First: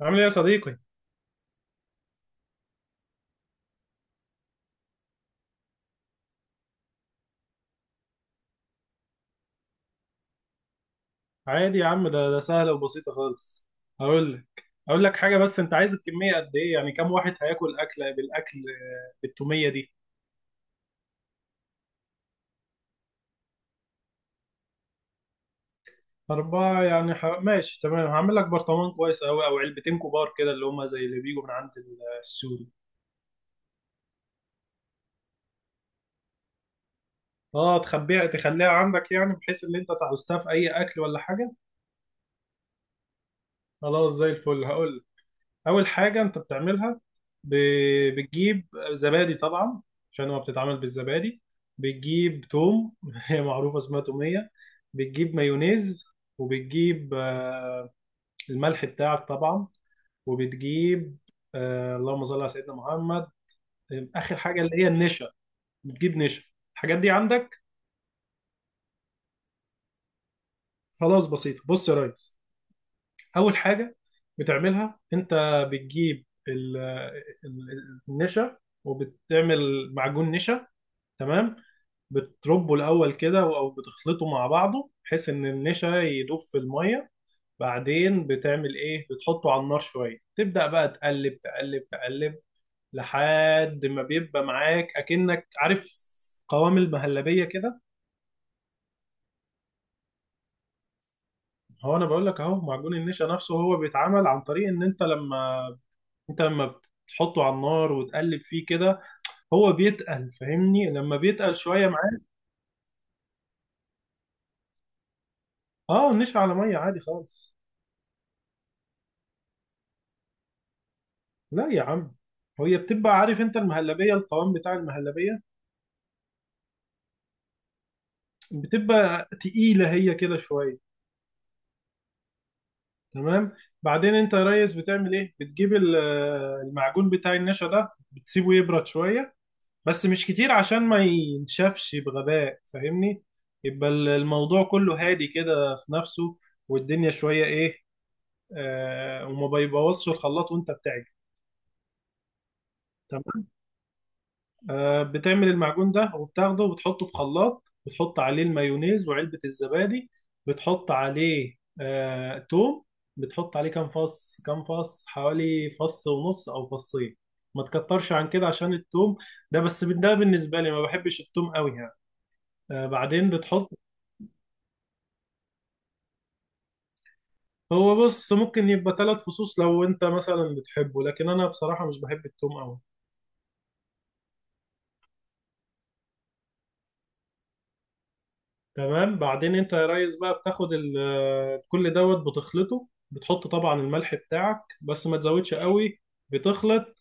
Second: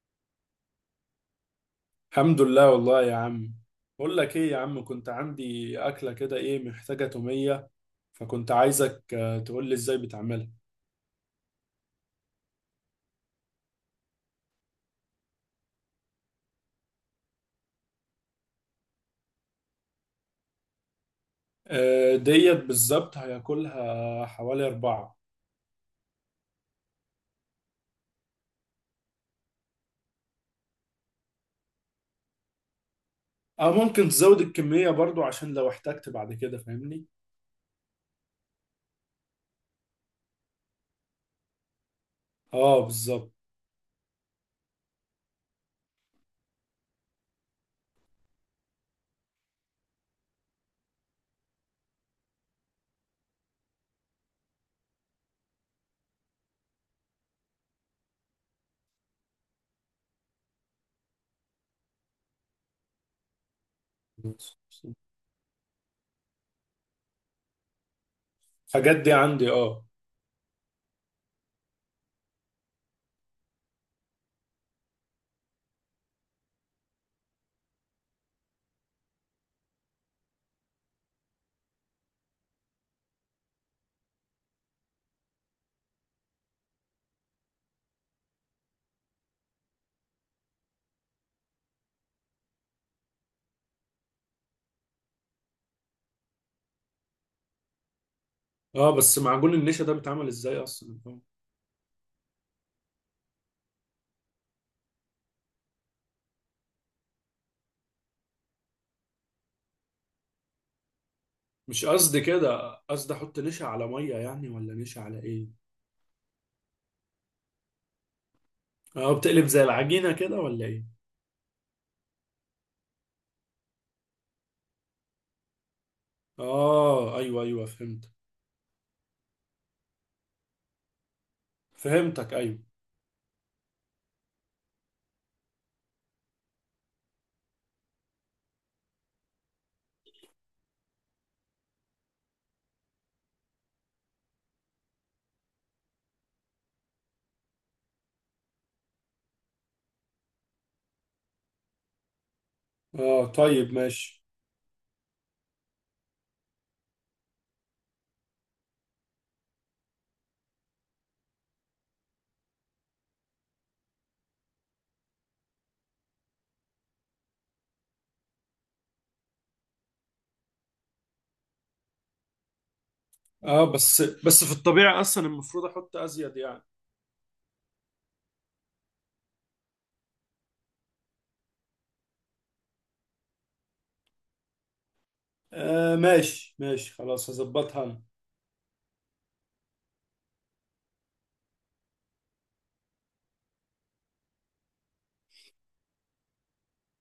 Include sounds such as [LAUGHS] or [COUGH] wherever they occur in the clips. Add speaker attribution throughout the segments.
Speaker 1: عامل ايه يا صديقي؟
Speaker 2: الحمد لله والله يا عم. بقول لك ايه يا عم، كنت عندي اكله كده ايه محتاجه توميه. فكنت عايزك تقول لي ازاي بتعملها.
Speaker 1: عادي يا عم ده سهلة وبسيطة خالص. هقول لك حاجة، بس أنت عايز الكمية قد إيه؟ يعني كم واحد هياكل أكلة بالأكل، بالتومية دي؟
Speaker 2: ديت بالظبط هياكلها حوالي اربعه.
Speaker 1: أربعة يعني ماشي، تمام. هعمل لك برطمان كويس أوي أو علبتين كبار كده، اللي هما زي اللي بيجوا من عند السوري.
Speaker 2: اه، ممكن تزود الكميه برضو عشان لو احتجت بعد كده فاهمني.
Speaker 1: أه، تخبيها تخليها عندك، يعني بحيث إن أنت تعوزتها في أي أكل ولا حاجة؟
Speaker 2: اه بالظبط.
Speaker 1: خلاص، زي الفل. هقول اول حاجه انت بتعملها، بتجيب زبادي طبعا، عشان هو بتتعمل بالزبادي. بتجيب توم [LAUGHS] هي معروفه اسمها توميه. بتجيب مايونيز، وبتجيب الملح بتاعك طبعا، وبتجيب اللهم صل على سيدنا محمد، اخر حاجه اللي هي النشا. بتجيب نشا. الحاجات دي عندك؟
Speaker 2: الحاجات دي عندي اه.
Speaker 1: خلاص، بسيطه. بص يا ريس، اول حاجه بتعملها انت، بتجيب النشا وبتعمل معجون نشا. تمام. بتربه الاول كده او بتخلطه مع بعضه بحيث ان النشا يدوب في الميه. بعدين بتعمل ايه، بتحطه على النار شويه، تبدا بقى تقلب تقلب، لحد ما بيبقى معاك، اكنك عارف، قوام المهلبيه كده.
Speaker 2: اه، بس معجون النشا ده بيتعمل ازاي اصلا
Speaker 1: هو انا بقول لك، اهو معجون النشا نفسه هو بيتعمل عن طريق ان انت لما، انت لما بتحطه على النار وتقلب فيه كده، هو بيتقل، فاهمني، لما بيتقل
Speaker 2: مش
Speaker 1: شويه
Speaker 2: قصدي
Speaker 1: معاك.
Speaker 2: كده، قصدي احط نشا على ميه يعني ولا نشا على ايه.
Speaker 1: اه، النشا على ميه عادي خالص.
Speaker 2: اه بتقلب زي العجينه كده ولا ايه.
Speaker 1: لا يا عم، هي بتبقى، عارف انت المهلبية، القوام بتاع المهلبية
Speaker 2: اه ايوه ايوه فهمت.
Speaker 1: بتبقى تقيلة هي كده شوية.
Speaker 2: فهمتك ايوه.
Speaker 1: تمام. بعدين انت يا ريس بتعمل ايه، بتجيب المعجون بتاع النشا ده بتسيبه يبرد شوية، بس مش كتير عشان ما ينشفش بغباء، فاهمني. يبقى الموضوع كله هادي كده في نفسه، والدنيا شوية ايه، آه، وما بيبوظش الخلاط وانت بتعجن.
Speaker 2: اه طيب ماشي.
Speaker 1: بتعمل المعجون ده وبتاخده وبتحطه في خلاط، بتحط عليه المايونيز وعلبة الزبادي، بتحط عليه توم. بتحط عليه كام فص، حوالي فص ونص او فصين، ما تكترش عن كده عشان التوم ده، بس ده بالنسبة لي، ما بحبش التوم قوي يعني. بعدين بتحط،
Speaker 2: اه، بس في الطبيعة اصلا المفروض احط ازيد يعني.
Speaker 1: هو بص ممكن يبقى ثلاث فصوص لو انت مثلا بتحبه، لكن انا بصراحة مش بحب التوم قوي.
Speaker 2: آه ماشي ماشي، خلاص هظبطها انا.
Speaker 1: تمام. بعدين انت يا ريس بقى بتاخد كل دوت بتخلطه، بتحط طبعا الملح بتاعك بس ما تزودش قوي، بتخلط،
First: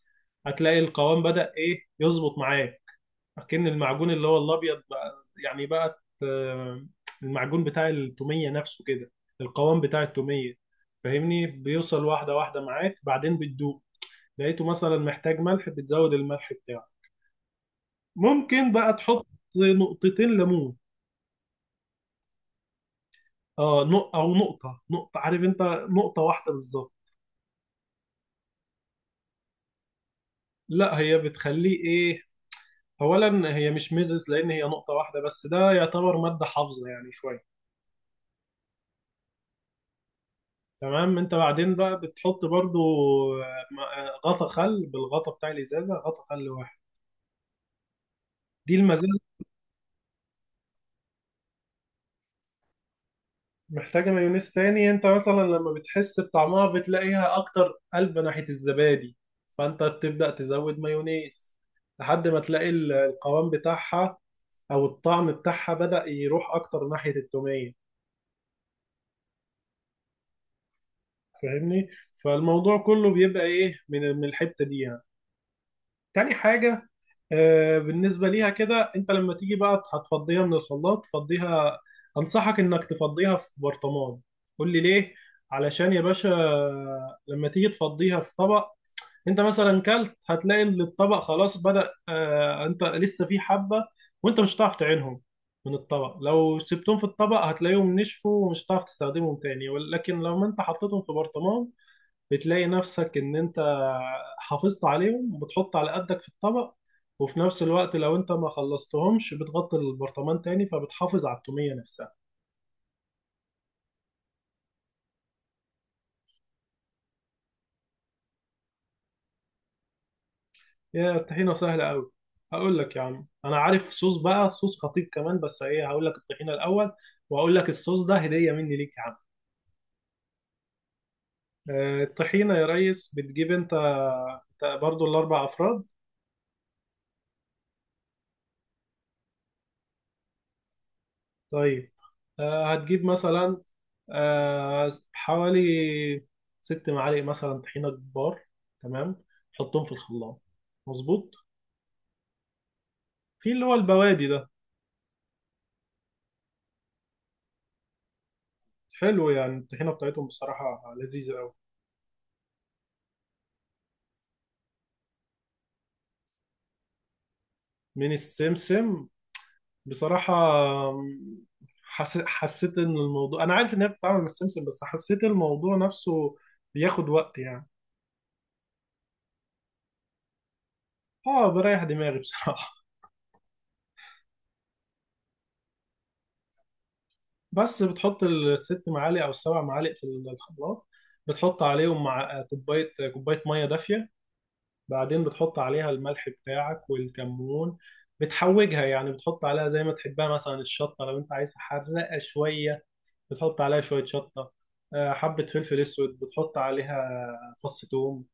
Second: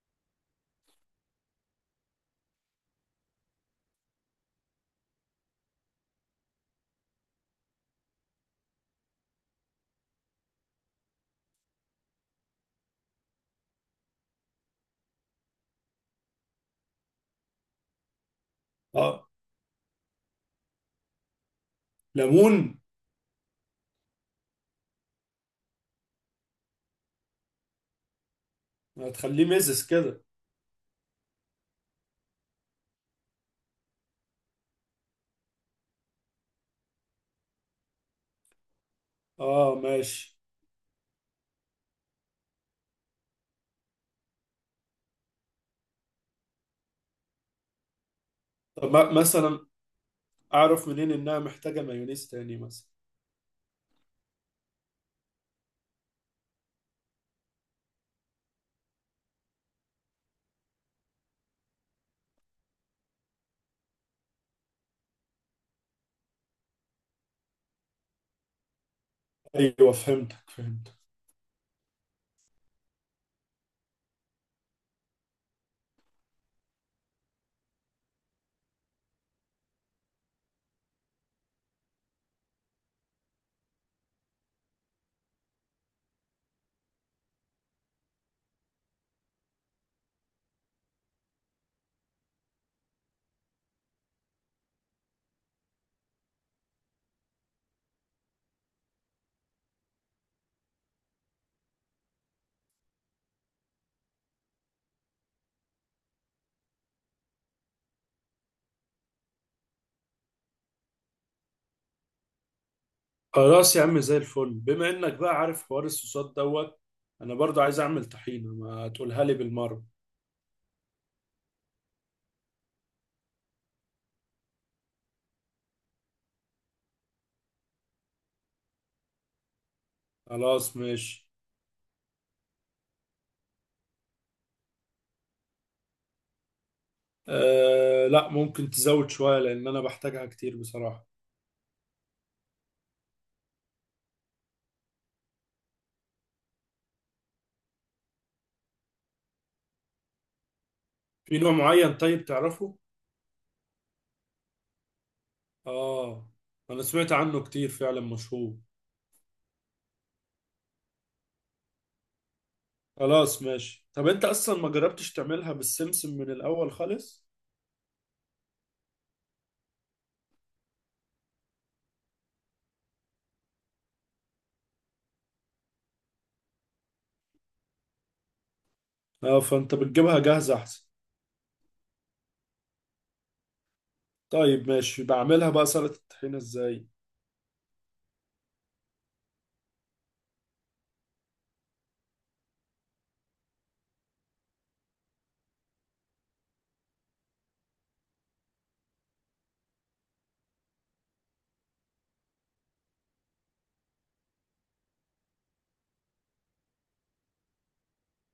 Speaker 1: هتلاقي القوام بدأ ايه يظبط معاك، اكن المعجون اللي هو الابيض بقى، يعني بقى المعجون بتاع التومية نفسه كده، القوام بتاع التومية، فاهمني، بيوصل واحدة واحدة معاك. بعدين بتدوق، لقيته مثلا محتاج ملح بتزود الملح بتاعه، ممكن بقى تحط
Speaker 2: اه
Speaker 1: نقطتين ليمون.
Speaker 2: ليمون.
Speaker 1: اه، او نقطة، عارف انت، نقطة واحدة بالظبط.
Speaker 2: هتخليه مزز كده.
Speaker 1: لا، هي بتخليه ايه، اولا هي مش ميزز لان هي نقطة واحدة بس، ده يعتبر مادة حافظة يعني شوية.
Speaker 2: اه ماشي.
Speaker 1: تمام. انت بعدين بقى بتحط برضو غطا خل، بالغطا بتاع الازازة، غطا خل واحد. دي
Speaker 2: طب
Speaker 1: المزازة.
Speaker 2: مثلا اعرف منين انها محتاجة مايونيز تاني مثلا.
Speaker 1: محتاجة مايونيز تاني، انت مثلا لما بتحس بطعمها بتلاقيها اكتر قلب ناحية الزبادي، فانت بتبدأ تزود مايونيز لحد ما تلاقي القوام بتاعها او الطعم بتاعها بدأ يروح اكتر ناحية التومية.
Speaker 2: ايوه فهمتك فهمتك.
Speaker 1: فاهمني، فالموضوع كله بيبقى ايه من الحتة دي يعني. تاني حاجة، آه، بالنسبة ليها كده انت لما تيجي بقى هتفضيها من الخلاط، فضيها، انصحك انك تفضيها في برطمان. قول لي ليه؟ علشان يا باشا لما تيجي تفضيها في طبق، انت مثلا كلت، هتلاقي ان الطبق خلاص بدأ، آه، انت لسه في حبة وانت مش هتعرف تعينهم من الطبق، لو سبتهم في الطبق هتلاقيهم نشفوا ومش هتعرف تستخدمهم تاني، ولكن لو انت حطيتهم في برطمان بتلاقي نفسك ان انت حافظت عليهم، وبتحط على قدك في الطبق، وفي نفس الوقت لو انت ما خلصتهمش بتغطي البرطمان تاني فبتحافظ على التومية نفسها.
Speaker 2: خلاص يا عم زي الفل، بما انك بقى عارف حوار الصوصات دوت، انا برضو عايز اعمل طحينة، ما تقولها لي بالمرة.
Speaker 1: يا الطحينة سهلة أوي، هقول لك يا عم. أنا عارف صوص بقى، صوص خطير كمان، بس إيه، هقول لك الطحينة الأول، وهقول لك الصوص ده هدية مني ليك يا عم.
Speaker 2: خلاص ماشي.
Speaker 1: الطحينة يا ريس، بتجيب أنت برضو الأربع أفراد.
Speaker 2: أه لا، ممكن تزود شوية لأن أنا بحتاجها كتير بصراحة.
Speaker 1: طيب، هتجيب مثلا حوالي ست معالق مثلا طحينة كبار. تمام. تحطهم في الخلاط. مظبوط.
Speaker 2: في نوع معين طيب تعرفه؟
Speaker 1: في اللي هو البوادي ده.
Speaker 2: آه. أنا سمعت عنه كتير فعلا، مشهور.
Speaker 1: حلو، يعني الطحينة بتاعتهم بصراحة لذيذة أوي.
Speaker 2: خلاص ماشي. طب أنت أصلا ما جربتش تعملها بالسمسم من الأول خالص؟
Speaker 1: من السمسم، بصراحة أم، حسيت إن الموضوع، أنا عارف إن هي بتتعامل مع السمسم، بس حسيت الموضوع نفسه بياخد وقت يعني.
Speaker 2: آه فأنت بتجيبها جاهزة أحسن.
Speaker 1: آه، بريح دماغي بصراحة. [LAUGHS]
Speaker 2: طيب ماشي، بعملها بقى سلطة الطحينة إزاي؟
Speaker 1: بس بتحط الست معالق أو السبع معالق في الخلاط، بتحط عليهم مع كوباية مية دافية. بعدين بتحط عليها الملح بتاعك والكمون، بتحوجها يعني، بتحط عليها زي ما تحبها. مثلا الشطة لو أنت عايز حرقة شوية، بتحط عليها شوية شطة، حبة فلفل أسود بتحط عليها، فص ثوم،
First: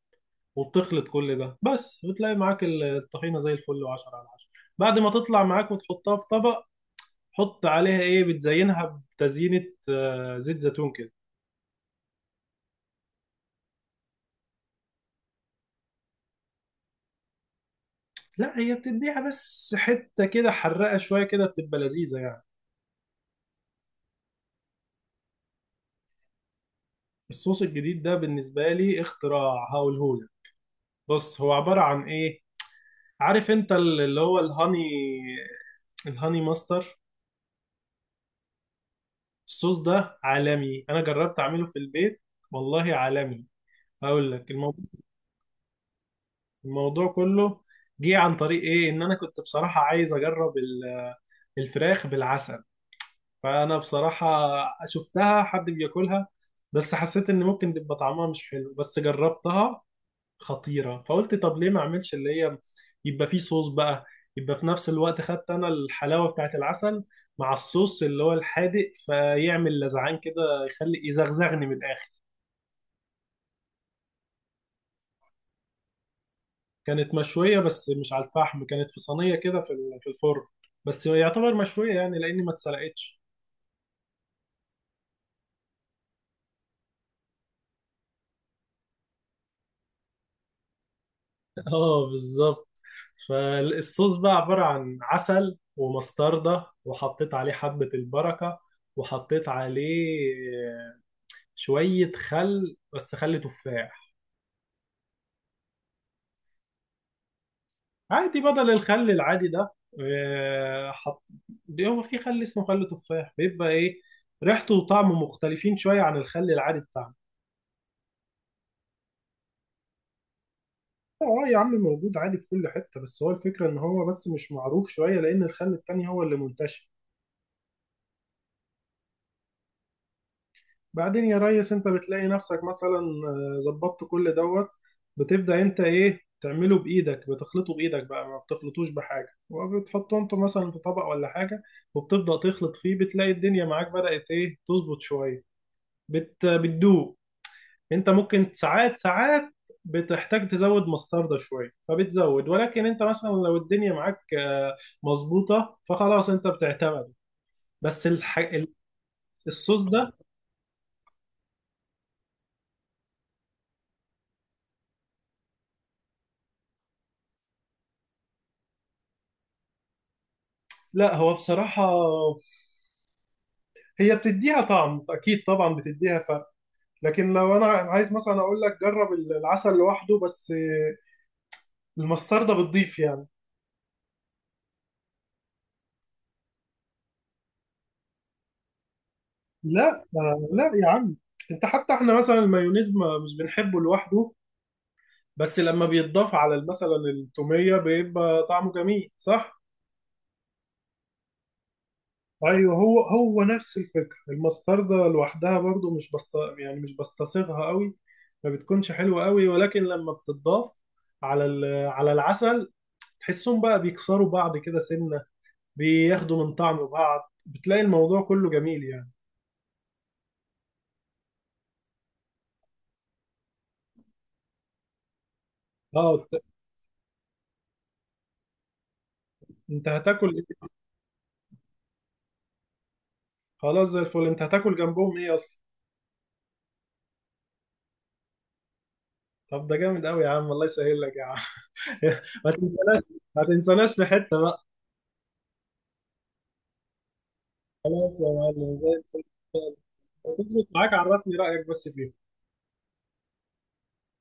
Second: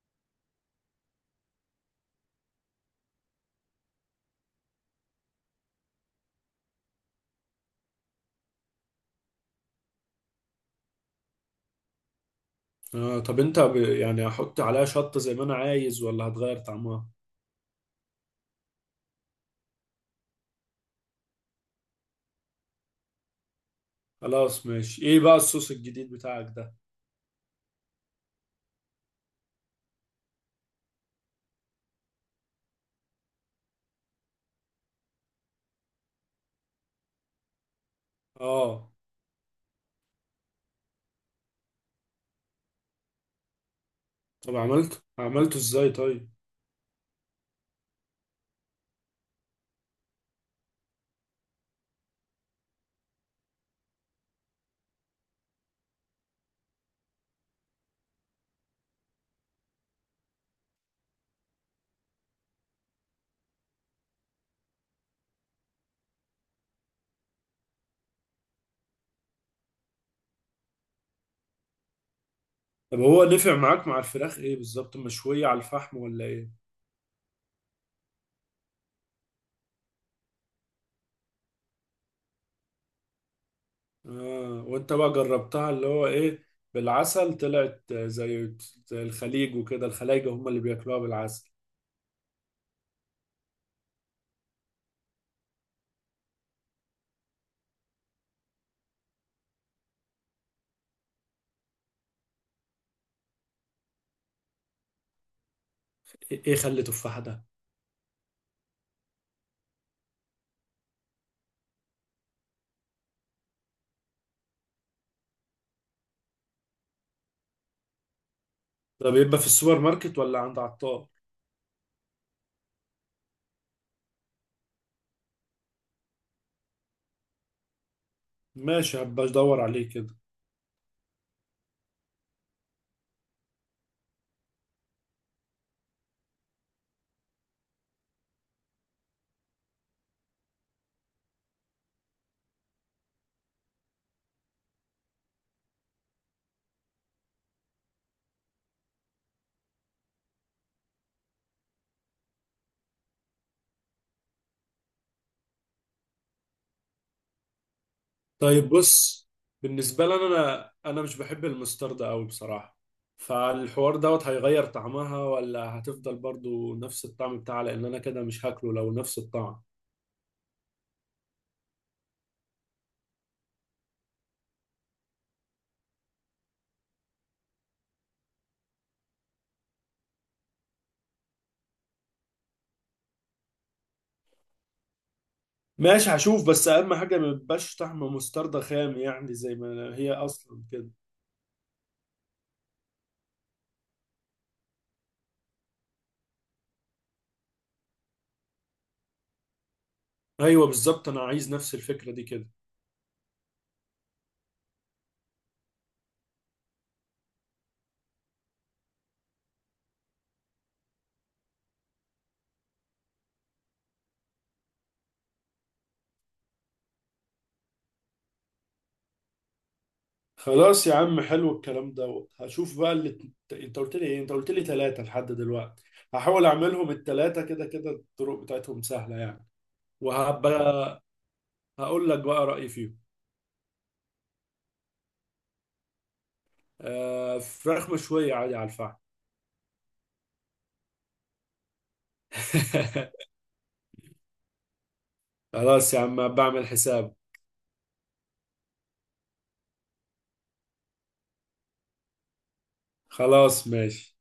Speaker 1: وبتخلط كل ده بس وتلاقي معاك الطحينة زي الفل، وعشرة على عشرة. بعد ما تطلع معاك وتحطها في طبق، حط عليها ايه، بتزينها بتزيينة، زيت زيتون كده.
Speaker 2: آه طب أنت يعني هحط عليها شطة زي ما أنا عايز ولا هتغير طعمها؟
Speaker 1: لا، هي بتديها بس حتة كده حرقة شوية، كده بتبقى لذيذة يعني.
Speaker 2: خلاص ماشي. إيه بقى الصوص الجديد بتاعك ده؟
Speaker 1: الصوص الجديد ده بالنسبة لي اختراع، هقولهولك. بص، هو عبارة عن ايه، عارف انت اللي هو الهاني، الهاني ماستر؟
Speaker 2: آه
Speaker 1: الصوص ده عالمي، انا جربت اعمله في البيت، والله عالمي. هقول لك،
Speaker 2: طب عملته؟ عملته إزاي طيب؟
Speaker 1: الموضوع كله جه عن طريق ايه، ان انا كنت بصراحة عايز اجرب الفراخ بالعسل. فانا بصراحة شفتها حد بياكلها، بس حسيت ان ممكن تبقى طعمها مش حلو، بس جربتها، خطيرة. فقلت طب ليه ما اعملش اللي هي، يبقى فيه صوص بقى، يبقى في نفس الوقت خدت انا الحلاوة بتاعت العسل مع الصوص اللي هو الحادق، فيعمل لزعان كده يخلي يزغزغني من الاخر.
Speaker 2: طب هو نفع معاك مع الفراخ ايه بالظبط، مشوية على الفحم ولا ايه.
Speaker 1: كانت مشوية بس مش على الفحم، كانت في صينية كده في في الفرن، بس يعتبر مشوية يعني لأني ما اتسلقتش.
Speaker 2: اه وانت بقى جربتها اللي هو ايه، بالعسل طلعت زي الخليج، وكده الخلايجة هم اللي بياكلوها بالعسل.
Speaker 1: [LAUGHS] اه، بالظبط. فالصوص بقى عبارة عن عسل ومستردة، وحطيت عليه حبة البركة، وحطيت عليه شوية خل، بس خل تفاح.
Speaker 2: ايه إيه، خلي تفاح ده؟
Speaker 1: عادي بدل الخل العادي ده، حط، هو في خل اسمه خل تفاح بيبقى ايه، ريحته وطعمه مختلفين شوية عن الخل العادي بتاعنا.
Speaker 2: طب يبقى في السوبر ماركت ولا عند عطار؟
Speaker 1: اه يا عم، موجود عادي في كل حتة، بس هو الفكرة ان هو بس مش معروف شوية لان الخل التاني هو اللي منتشر.
Speaker 2: ماشي هبقى ادور عليه كده.
Speaker 1: بعدين يا ريس انت بتلاقي نفسك مثلا ظبطت كل دوت، بتبدأ انت ايه، تعمله بايدك، بتخلطه بايدك بقى ما بتخلطوش بحاجة، وبتحطه انت مثلا في طبق ولا حاجة، وبتبدأ تخلط فيه، بتلاقي الدنيا معاك بدأت ايه تظبط شوية، بتدوب. انت ممكن ساعات، بتحتاج تزود مستردة شوية فبتزود، ولكن انت مثلا لو الدنيا معاك مظبوطة فخلاص انت بتعتمد. بس
Speaker 2: طيب بص،
Speaker 1: الصوص
Speaker 2: بالنسبة
Speaker 1: ده،
Speaker 2: لي انا مش بحب المسترد قوي بصراحة، فالحوار دوت هيغير طعمها ولا هتفضل برضو نفس الطعم بتاعها؟ لان انا كده مش هاكله لو نفس الطعم.
Speaker 1: لا هو بصراحة هي بتديها طعم اكيد طبعا، بتديها فرق، لكن لو انا عايز مثلا اقول لك جرب العسل لوحده بس، المستردة بتضيف يعني.
Speaker 2: ماشي هشوف، بس اهم حاجه ما يبقاش طعم مستردة خام يعني زي
Speaker 1: لا،
Speaker 2: ما هي اصلا
Speaker 1: لا يا
Speaker 2: كده.
Speaker 1: عم، انت حتى احنا مثلا المايونيز ما مش بنحبه لوحده، بس لما بيتضاف على مثلا التومية بيبقى طعمه جميل، صح؟
Speaker 2: ايوه بالظبط، انا عايز نفس الفكره دي كده.
Speaker 1: ايوه، هو نفس الفكره، المستردة لوحدها برضو مش بست، يعني مش بستصيغها قوي، ما بتكونش حلوه قوي، ولكن لما بتضاف على على العسل، تحسهم بقى بيكسروا بعض كده سنه، بياخدوا من طعم بعض، بتلاقي الموضوع كله جميل يعني.
Speaker 2: خلاص يا عم، حلو الكلام دوت. هشوف بقى اللي انت قلت لي ايه، انت قلت لي ثلاثه لحد دلوقتي.
Speaker 1: اه،
Speaker 2: هحاول اعملهم الثلاثه، كده كده الطرق بتاعتهم سهله يعني.
Speaker 1: انت هتاكل ايه؟
Speaker 2: وهبقى هقول لك بقى رايي فيهم.
Speaker 1: خلاص زي الفل، انت هتاكل جنبهم ايه اصلا؟
Speaker 2: آه فراخ مشويه عادي على الفحم.
Speaker 1: طب ده جامد قوي يا عم، الله يسهل لك يا عم. [LAUGHS] ما تنساناش،
Speaker 2: [LAUGHS]
Speaker 1: في حته بقى.
Speaker 2: خلاص يا عم بعمل حساب.
Speaker 1: خلاص يا معلم، زي الفل. لو تظبط معاك عرفني رأيك بس فيهم.
Speaker 2: خلاص ماشي.